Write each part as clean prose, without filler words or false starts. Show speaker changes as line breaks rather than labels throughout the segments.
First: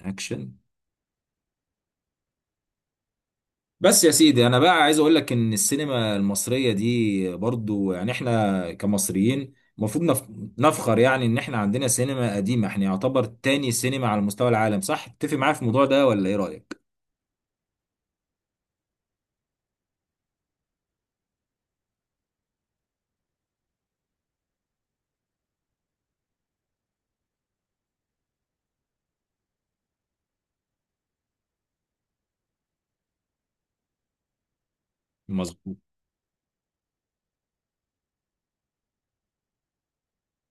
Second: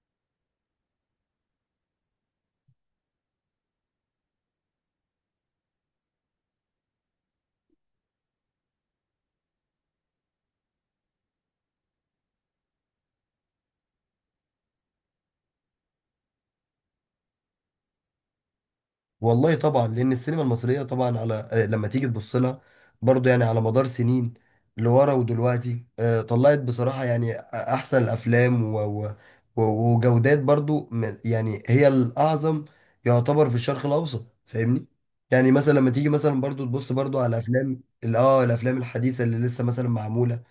اكشن. بس يا سيدي انا بقى عايز اقول لك ان السينما المصريه دي برضو يعني احنا كمصريين المفروض نفخر يعني ان احنا عندنا سينما قديمه، احنا يعتبر تاني سينما على مستوى العالم. صح؟ تتفق معايا في الموضوع ده ولا ايه رايك؟
والله طبعا لان السينما المصريه طبعا على لما تيجي تبص لها برضه يعني على مدار سنين لورا ودلوقتي، طلعت بصراحه يعني احسن الافلام و... وجودات برضه يعني هي الاعظم يعتبر في الشرق الاوسط. فاهمني؟ يعني مثلا
مظبوط.
لما تيجي مثلا برضه تبص برضه على افلام الافلام الحديثه اللي لسه مثلا معموله،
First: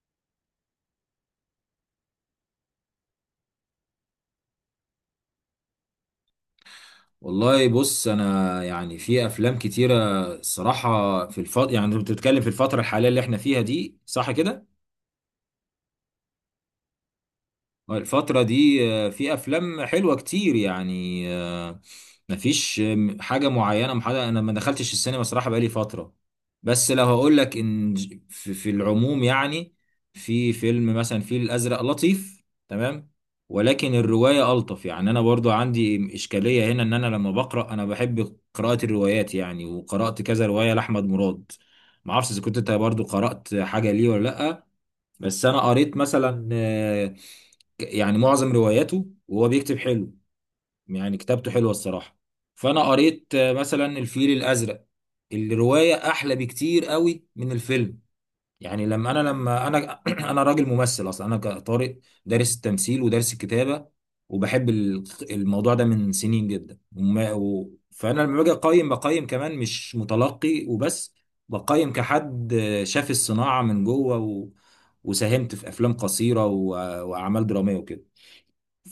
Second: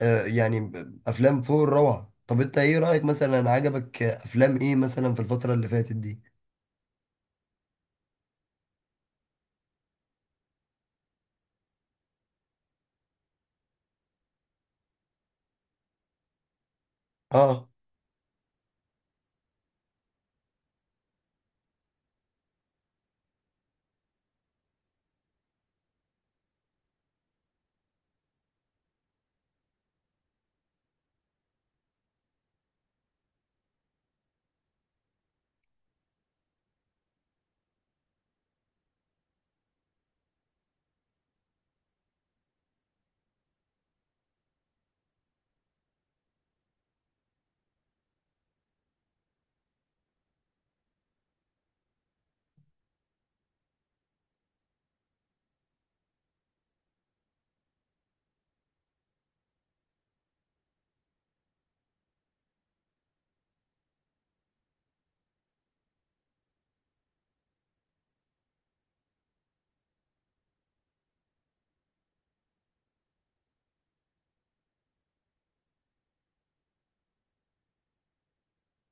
يعني افلام فوق الروعه. طب انت ايه رايك مثلا؟ عجبك افلام ايه مثلا في الفتره اللي فاتت دي؟
والله بص انا يعني في افلام كتيره. الصراحه في يعني انت بتتكلم في الفتره الحاليه اللي احنا فيها دي، صح كده؟
اه
الفترة دي في أفلام حلوة كتير، يعني مفيش حاجة معينة محددة. أنا ما دخلتش السينما صراحة بقالي فترة. بس لو هقول لك إن في العموم يعني في فيلم مثلا، في الأزرق لطيف تمام، ولكن الرواية ألطف. يعني أنا برضو عندي إشكالية هنا، إن أنا لما بقرأ أنا بحب قراءة الروايات يعني، وقرأت كذا رواية لأحمد مراد. معرفش إذا كنت أنت برضو قرأت حاجة ليه ولا لأ. بس أنا قريت مثلا يعني معظم رواياته، وهو بيكتب حلو يعني، كتابته حلوة الصراحة. فأنا قريت مثلا الفيل الأزرق. الرواية أحلى بكتير قوي من الفيلم. يعني لما أنا أنا راجل ممثل أصلا، أنا كطارق دارس التمثيل ودارس الكتابة، وبحب الموضوع ده من سنين جدا فأنا لما باجي أقيم، بقيم كمان مش متلقي وبس، بقيم كحد شاف الصناعة من جوه، وساهمت في أفلام قصيرة، وأعمال درامية وكده.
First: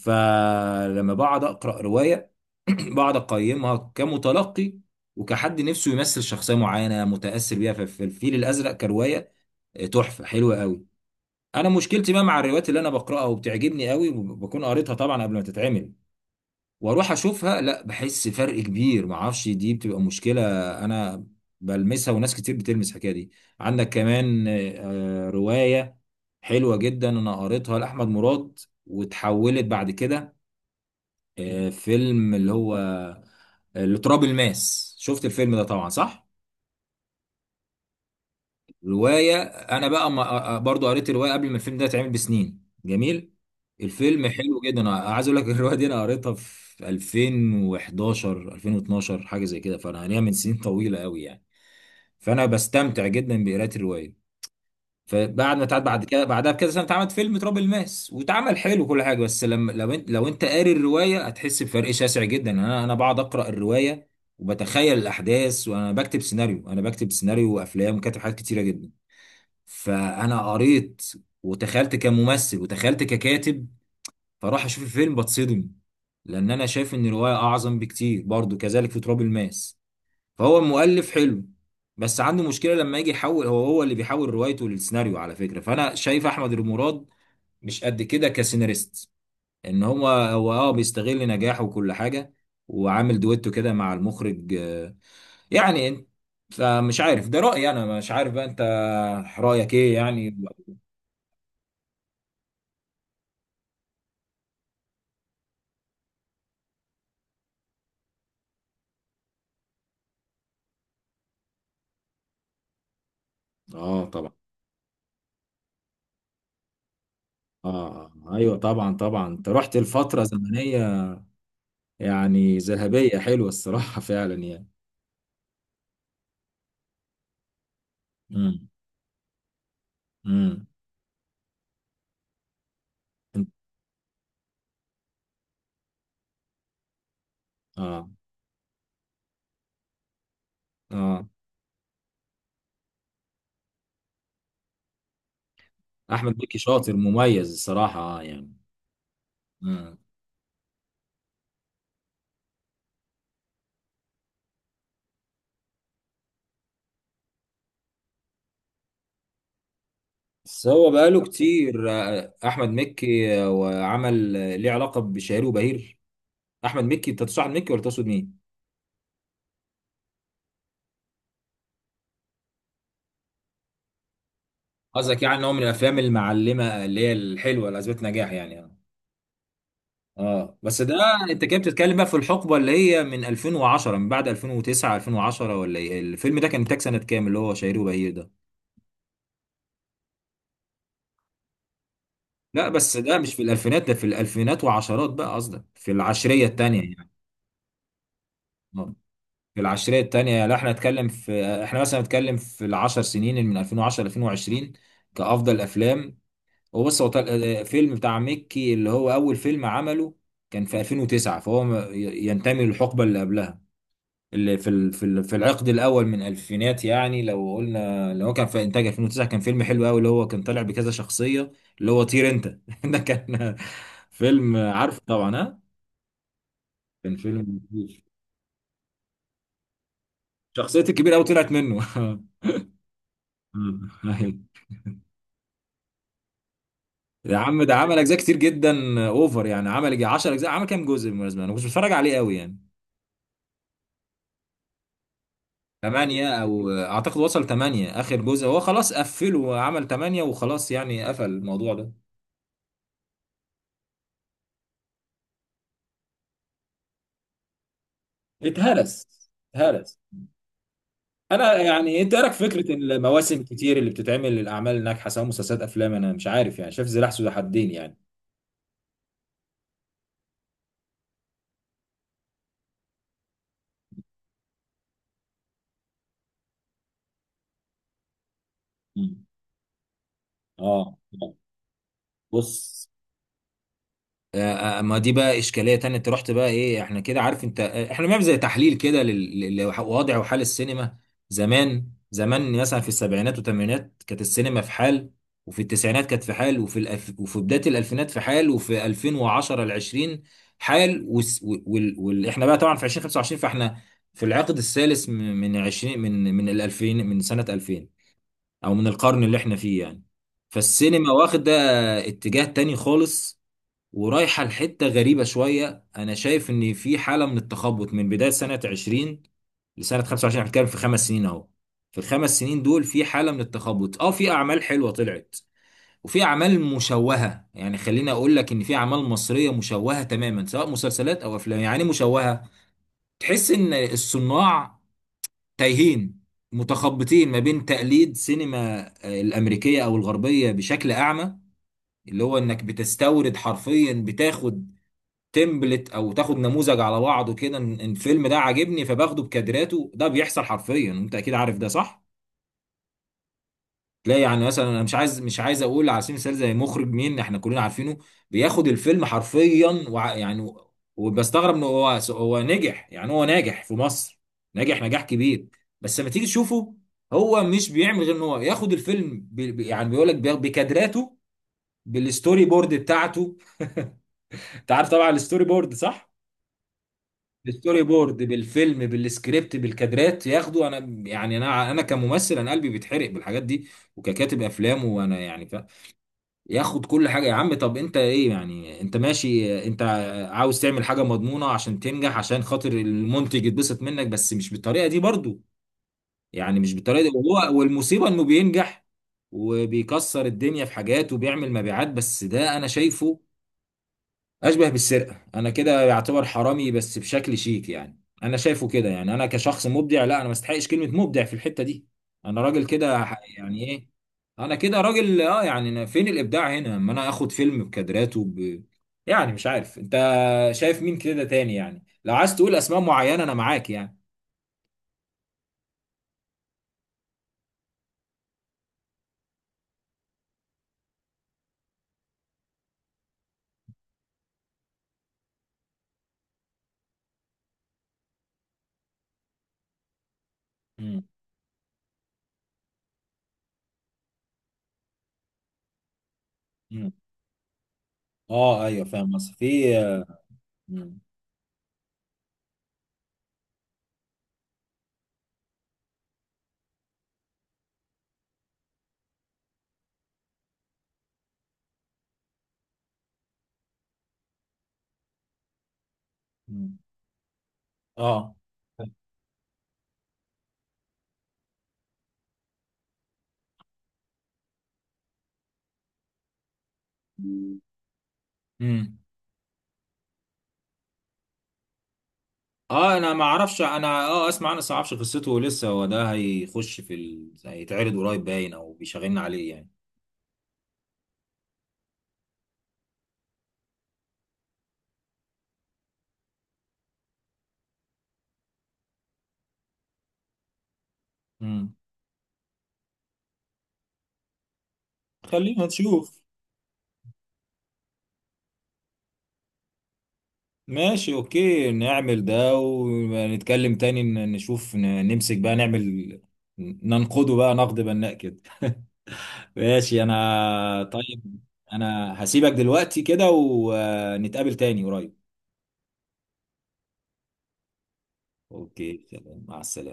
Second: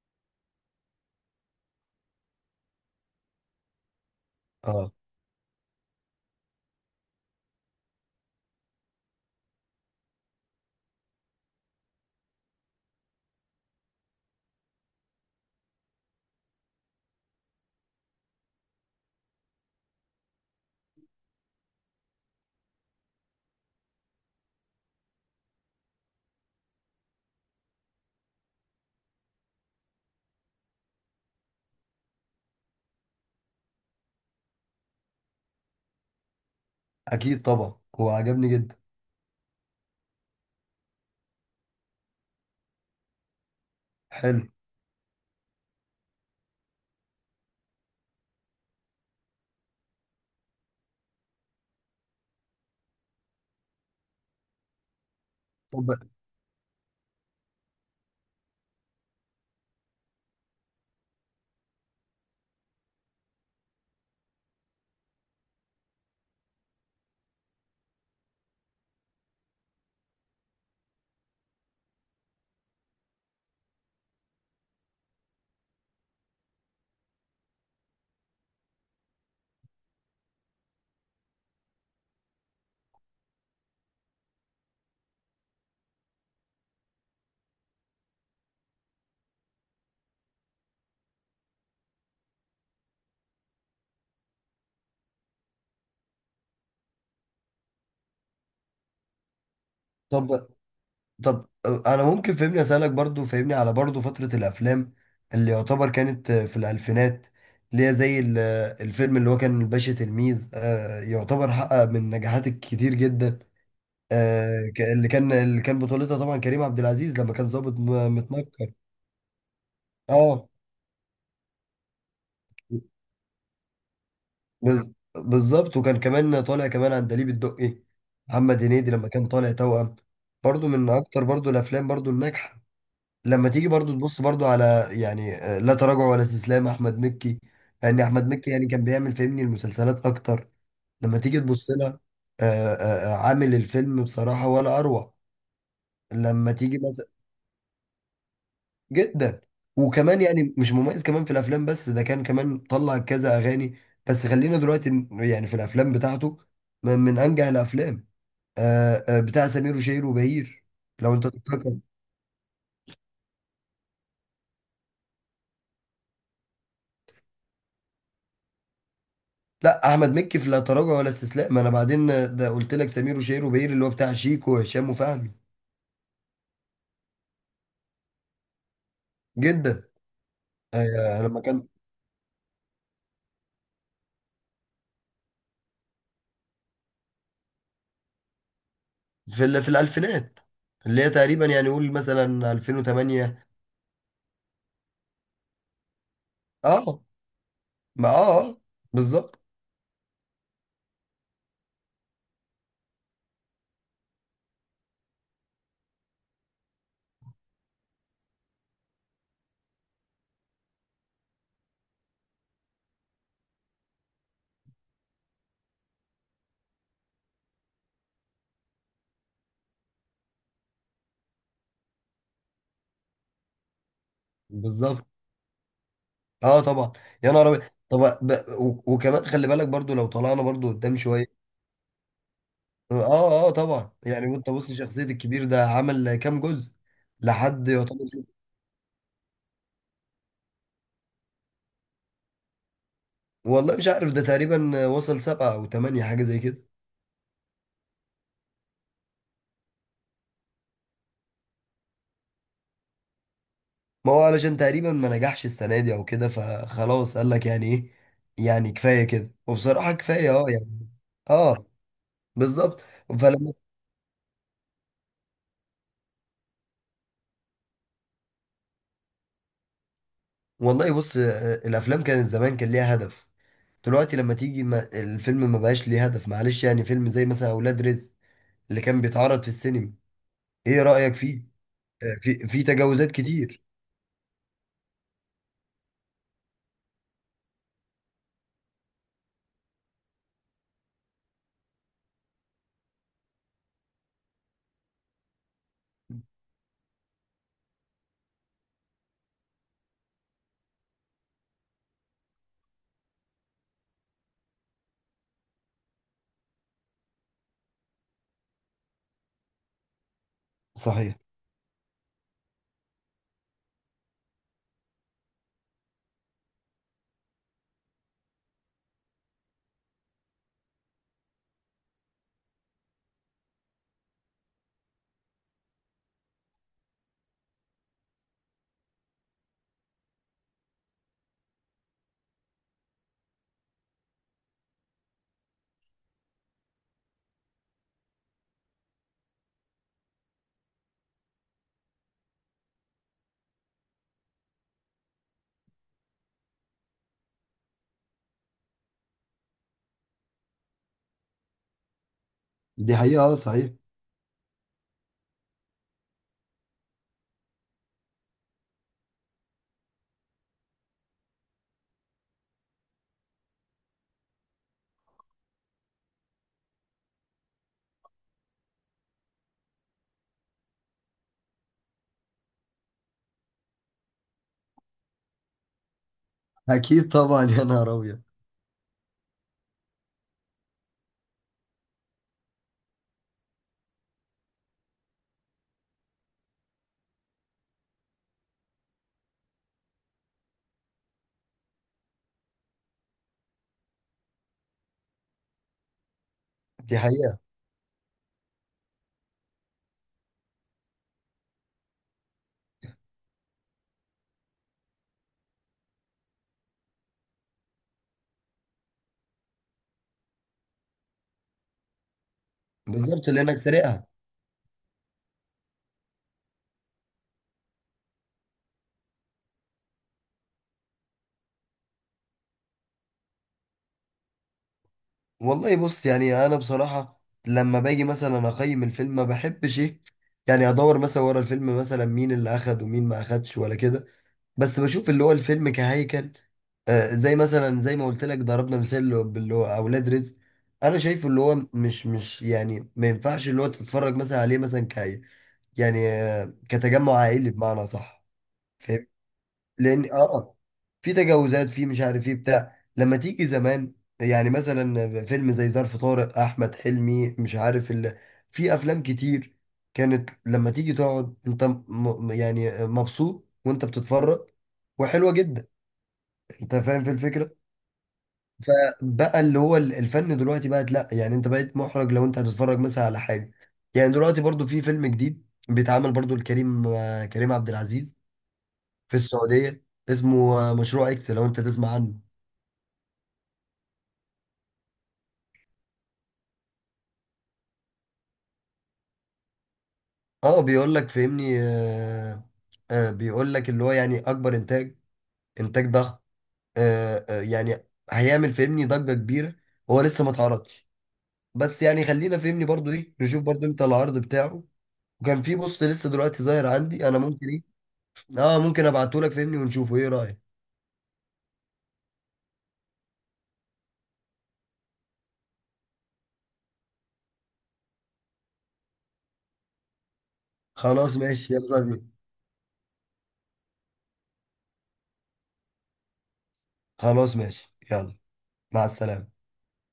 فلما بقعد اقرا روايه بقعد اقيمها كمتلقي
اه
وكحد نفسه يمثل شخصيه معينه متاثر بيها. في الفيل الازرق كروايه، تحفه حلوه قوي. انا مشكلتي بقى مع الروايات اللي انا بقراها وبتعجبني قوي، وبكون قريتها طبعا قبل ما تتعمل واروح اشوفها، لا بحس فرق كبير. ما اعرفش، دي بتبقى مشكله انا بلمسها، وناس كتير بتلمس الحكايه دي. عندك كمان روايه حلوه جدا انا قريتها لاحمد مراد، وتحولت بعد كده فيلم، اللي هو اللي تراب الماس. شفت الفيلم ده طبعا، صح؟
اكيد طبعا، هو عجبني جدا.
رواية انا بقى ما برضو قريت الرواية قبل ما الفيلم ده يتعمل بسنين. جميل. الفيلم
حلو.
حلو جدا، انا عايز اقول لك الرواية دي انا قريتها في 2011 2012، حاجة زي كده، فانا ليها من سنين طويلة قوي يعني. فانا بستمتع جدا بقراءة الرواية. فبعد ما اتعاد
طب
بعد كده بعدها بكذا سنه، اتعمل فيلم تراب الماس، واتعمل حلو وكل حاجه، بس لما لو انت لو انت قاري الروايه هتحس بفرق شاسع جدا يعني. انا بقعد اقرا الروايه وبتخيل الاحداث، وانا بكتب سيناريو، انا بكتب سيناريو وافلام وكاتب حاجات كتيره جدا. فانا قريت، وتخيلت كممثل وتخيلت ككاتب، فاروح اشوف الفيلم بتصدم، لان انا شايف ان الروايه اعظم بكتير. برضو كذلك في تراب الماس. فهو مؤلف حلو، بس عنده مشكلة لما يجي يحول. هو هو اللي بيحول روايته للسيناريو على فكرة، فأنا شايف أحمد المراد مش قد كده كسيناريست. إن هو أه بيستغل نجاحه وكل حاجة، وعامل دويتو كده مع المخرج يعني. فمش عارف، ده رأيي، أنا مش عارف بقى أنت رأيك إيه يعني.
طب طب انا ممكن فهمني اسالك برضو، فهمني على برضو فتره الافلام اللي يعتبر كانت في الالفينات، اللي هي زي الفيلم اللي هو كان الباشا تلميذ، يعتبر حقق من نجاحات كتير جدا.
أه طبعا.
اللي كان بطولتها طبعا كريم عبد العزيز لما كان
أه
ضابط
أيوه
متنكر.
طبعا، طبعا. أنت رحت لفترة
اه
زمنية يعني ذهبية، حلوة الصراحة فعلا يعني.
بالظبط. وكان كمان طالع كمان عندليب الدقي محمد
امم.
هنيدي لما كان طالع توأم،
امم.
برضو من اكتر برضو الافلام برضو الناجحه.
أنت-
لما تيجي برضو تبص برضو على يعني، لا تراجع ولا استسلام، احمد مكي. لان
أه.
احمد مكي يعني كان بيعمل فهمني المسلسلات اكتر. لما
أه.
تيجي تبص لها، عامل الفيلم بصراحة ولا اروع.
احمد
لما
مكي
تيجي
شاطر
مثلا
مميز الصراحه، يعني.
جدا.
مم.
وكمان يعني مش مميز كمان في الافلام، بس ده كان كمان طلع كذا اغاني. بس خلينا دلوقتي يعني في الافلام بتاعته، من انجح الافلام، بتاع سمير وشهير وبهير.
بس هو
لو
بقاله
انت تفتكر؟
كتير احمد مكي وعمل، ليه علاقه بشهير وبهير. احمد مكي، انت تقصد احمد مكي ولا تقصد مين؟
لا احمد مكي في لا تراجع ولا استسلام، انا بعدين ده قلت لك سمير وشهير وبهير اللي هو بتاع شيكو وهشام
قصدك
وفهمي.
يعني ان هو من الافلام المعلمه اللي هي الحلوه اللي اثبت نجاح، يعني اه.
جدا،
آه. بس ده
لما
انت كده
كان
بتتكلم بقى في الحقبه اللي هي من 2010، من بعد 2009 2010، ولا ايه؟ الفيلم ده كان انتاج سنه كام اللي هو شهير وبهير ده؟
في في الالفينات، اللي هي تقريبا يعني قول مثلا
لا بس ده مش في
2008.
الالفينات، ده في الالفينات وعشرات بقى. قصدك في العشريه الثانيه
اه،
يعني.
ما اه
آه.
بالظبط.
في العشرية التانية. لا احنا نتكلم في، احنا مثلا نتكلم في العشر سنين اللي من 2010 ل 2020 كأفضل أفلام. وبص هو فيلم بتاع مكي اللي هو أول فيلم عمله كان في 2009، فهو ينتمي للحقبة اللي قبلها، اللي في في العقد الأول من الألفينات يعني. لو قلنا اللي هو كان في إنتاج 2009، كان فيلم حلو قوي، اللي هو كان طالع بكذا شخصية، اللي هو طير أنت. ده كان فيلم، عارف
بالظبط.
طبعا، ها؟
اه طبعا.
كان
يا نهار
فيلم،
ابيض! طب وكمان خلي بالك برضو لو طلعنا برضو
شخصية
قدام
الكبير قوي
شويه.
طلعت منه.
اه اه آه طبعا. يعني وانت بص شخصيه الكبير ده عمل كام جزء
يا عم،
لحد
ده عمل
يعتبر؟
اجزاء كتير جدا، اوفر يعني. عمل يجي 10 اجزاء. عمل كام جزء بالمناسبه؟ انا كنت بتفرج عليه قوي يعني.
والله مش عارف، ده تقريبا وصل سبعه او ثمانيه، حاجه زي
8،
كده.
او اعتقد وصل 8. اخر جزء هو خلاص قفله، وعمل 8 وخلاص، يعني قفل الموضوع ده.
ما هو علشان تقريبا ما نجحش السنة دي او كده، فخلاص قال لك يعني ايه، يعني كفاية
اتهرس.
كده. وبصراحة
اتهرس.
كفاية اه يعني.
انا
اه
يعني انت إيه رايك في فكره
بالظبط.
المواسم
فلما،
كتير اللي بتتعمل للاعمال الناجحه سواء مسلسلات افلام؟ انا مش عارف يعني، شايف سلاح ذو حدين يعني.
والله بص، الافلام كانت زمان كان ليها هدف، دلوقتي لما تيجي ما الفيلم ما بقاش ليه هدف. معلش يعني فيلم زي مثلا اولاد رزق اللي كان
مم.
بيتعرض في السينما، ايه
اه.
رأيك فيه؟ في
بص
تجاوزات كتير.
ما دي بقى اشكاليه تانية. انت رحت بقى ايه، احنا كده عارف، انت احنا بنعمل زي تحليل كده للوضع وحال السينما. زمان زمان مثلا في السبعينات والثمانينات كانت السينما في حال، وفي التسعينات كانت في حال، وفي بدايه الالفينات في حال، وفي 2010 ل 20 حال، احنا بقى طبعا في 2025، فاحنا في العقد الثالث من 20، من ال 2000، من سنه 2000، او من القرن اللي احنا فيه يعني. فالسينما
صحيح.
واخده اتجاه تاني خالص، ورايحة لحتة غريبة شوية. أنا شايف إن في حالة من التخبط من بداية سنة 20 لسنة 25، احنا بنتكلم في خمس سنين أهو. في الخمس سنين دول في حالة من التخبط. أه في أعمال حلوة طلعت، وفي أعمال مشوهة، يعني خليني أقول لك إن في أعمال مصرية مشوهة تماما سواء مسلسلات أو أفلام. يعني إيه مشوهة؟ تحس إن الصناع تايهين متخبطين ما بين تقليد سينما الأمريكية أو الغربية بشكل أعمى. اللي هو انك بتستورد حرفيا، بتاخد تمبلت او تاخد نموذج على بعضه كده، إن الفيلم ده عاجبني فباخده بكادراته. ده بيحصل حرفيا، انت اكيد عارف ده، صح؟
دي حقيقة، اه صحيح.
تلاقي يعني مثلا، انا مش عايز اقول على سبيل المثال زي مخرج، مين احنا كلنا عارفينه، بياخد الفيلم حرفيا يعني. وبستغرب انه هو نجح يعني، هو ناجح في مصر، ناجح نجاح كبير. بس لما تيجي تشوفه، هو مش بيعمل غير ان هو ياخد الفيلم يعني بيقول لك بكادراته، بالستوري بورد بتاعته. انت عارف طبعا الستوري بورد، صح؟
اكيد طبعا. يا
بالستوري
نهار
بورد
ابيض!
بالفيلم بالسكريبت بالكادرات ياخدوا. انا يعني انا كممثل انا قلبي بيتحرق بالحاجات دي، وككاتب افلام، وانا يعني ياخد كل حاجه. يا عم طب انت ايه يعني؟ انت ماشي، انت عاوز تعمل حاجه مضمونه عشان تنجح عشان خاطر المنتج يتبسط منك، بس مش بالطريقه دي برضو يعني، مش
دي
بالطريقه دي.
حقيقة.
وهو والمصيبه انه بينجح وبيكسر الدنيا في حاجات وبيعمل مبيعات. بس ده انا شايفه اشبه بالسرقه. انا كده يعتبر حرامي بس بشكل شيك، يعني انا شايفه كده. يعني انا كشخص مبدع، لا انا ما استحقش كلمه مبدع في الحته دي، انا راجل كده
بالظبط، لانك
يعني ايه.
سرقها.
انا كده راجل اه يعني، أنا فين الابداع هنا اما انا اخد فيلم بكادراته يعني مش عارف انت شايف مين كده تاني يعني، لو عايز تقول اسماء معينه انا معاك يعني.
والله بص، يعني انا بصراحه لما باجي مثلا اقيم الفيلم ما بحبش ايه يعني ادور مثلا ورا الفيلم مثلا مين اللي اخد ومين ما اخدش ولا كده، بس بشوف اللي هو الفيلم كهيكل. آه، زي مثلا زي ما قلت لك، ضربنا مثال باللي هو اولاد رزق. انا
مم.
شايفه اللي هو مش يعني ما ينفعش اللي هو تتفرج مثلا عليه مثلا كاي، يعني آه
مم.
كتجمع عائلي، بمعنى صح؟
اه ايوه فاهم بس في.
لان اه آه.
مم.
في تجاوزات، في مش عارف ايه بتاع. لما تيجي زمان، يعني مثلا فيلم زي ظرف طارق احمد حلمي، مش عارف في افلام كتير كانت لما تيجي تقعد انت يعني مبسوط وانت بتتفرج، وحلوه جدا. انت
مم.
فاهم في الفكره؟
اه.
فبقى اللي هو الفن دلوقتي بقت لا، يعني انت بقيت محرج لو انت هتتفرج مثلا على حاجه. يعني دلوقتي برضو في فيلم جديد بيتعمل برضو لكريم، كريم عبد العزيز،
مم.
في السعودية، اسمه مشروع اكس. لو انت تسمع عنه؟
اه انا ما اعرفش، انا اه اسمع، انا بس ما اعرفش قصته لسه، هو ده هيخش في هيتعرض قريب باين، او بيشغلنا عليه يعني.
اه بيقول لك فهمني آه، آه بيقول لك اللي هو يعني اكبر انتاج، انتاج ضخم، آه آه يعني هيعمل فهمني ضجة كبيرة. هو لسه ما اتعرضش،
امم.
بس يعني خلينا فهمني برضو ايه نشوف برضو امتى العرض بتاعه. وكان في
خلينا
بص لسه
نشوف.
دلوقتي ظاهر عندي، انا ممكن ايه؟ اه ممكن ابعته لك فهمني ونشوفه، ايه رأيك؟
ماشي اوكي نعمل ده ونتكلم تاني، نشوف نمسك بقى نعمل، ننقده بقى نقد بناء كده. ماشي انا
خلاص
طيب.
ماشي، يلا بينا.
انا هسيبك دلوقتي كده ونتقابل تاني قريب.
خلاص ماشي يلا. مع
اوكي
السلامة.
سلام، مع السلامة.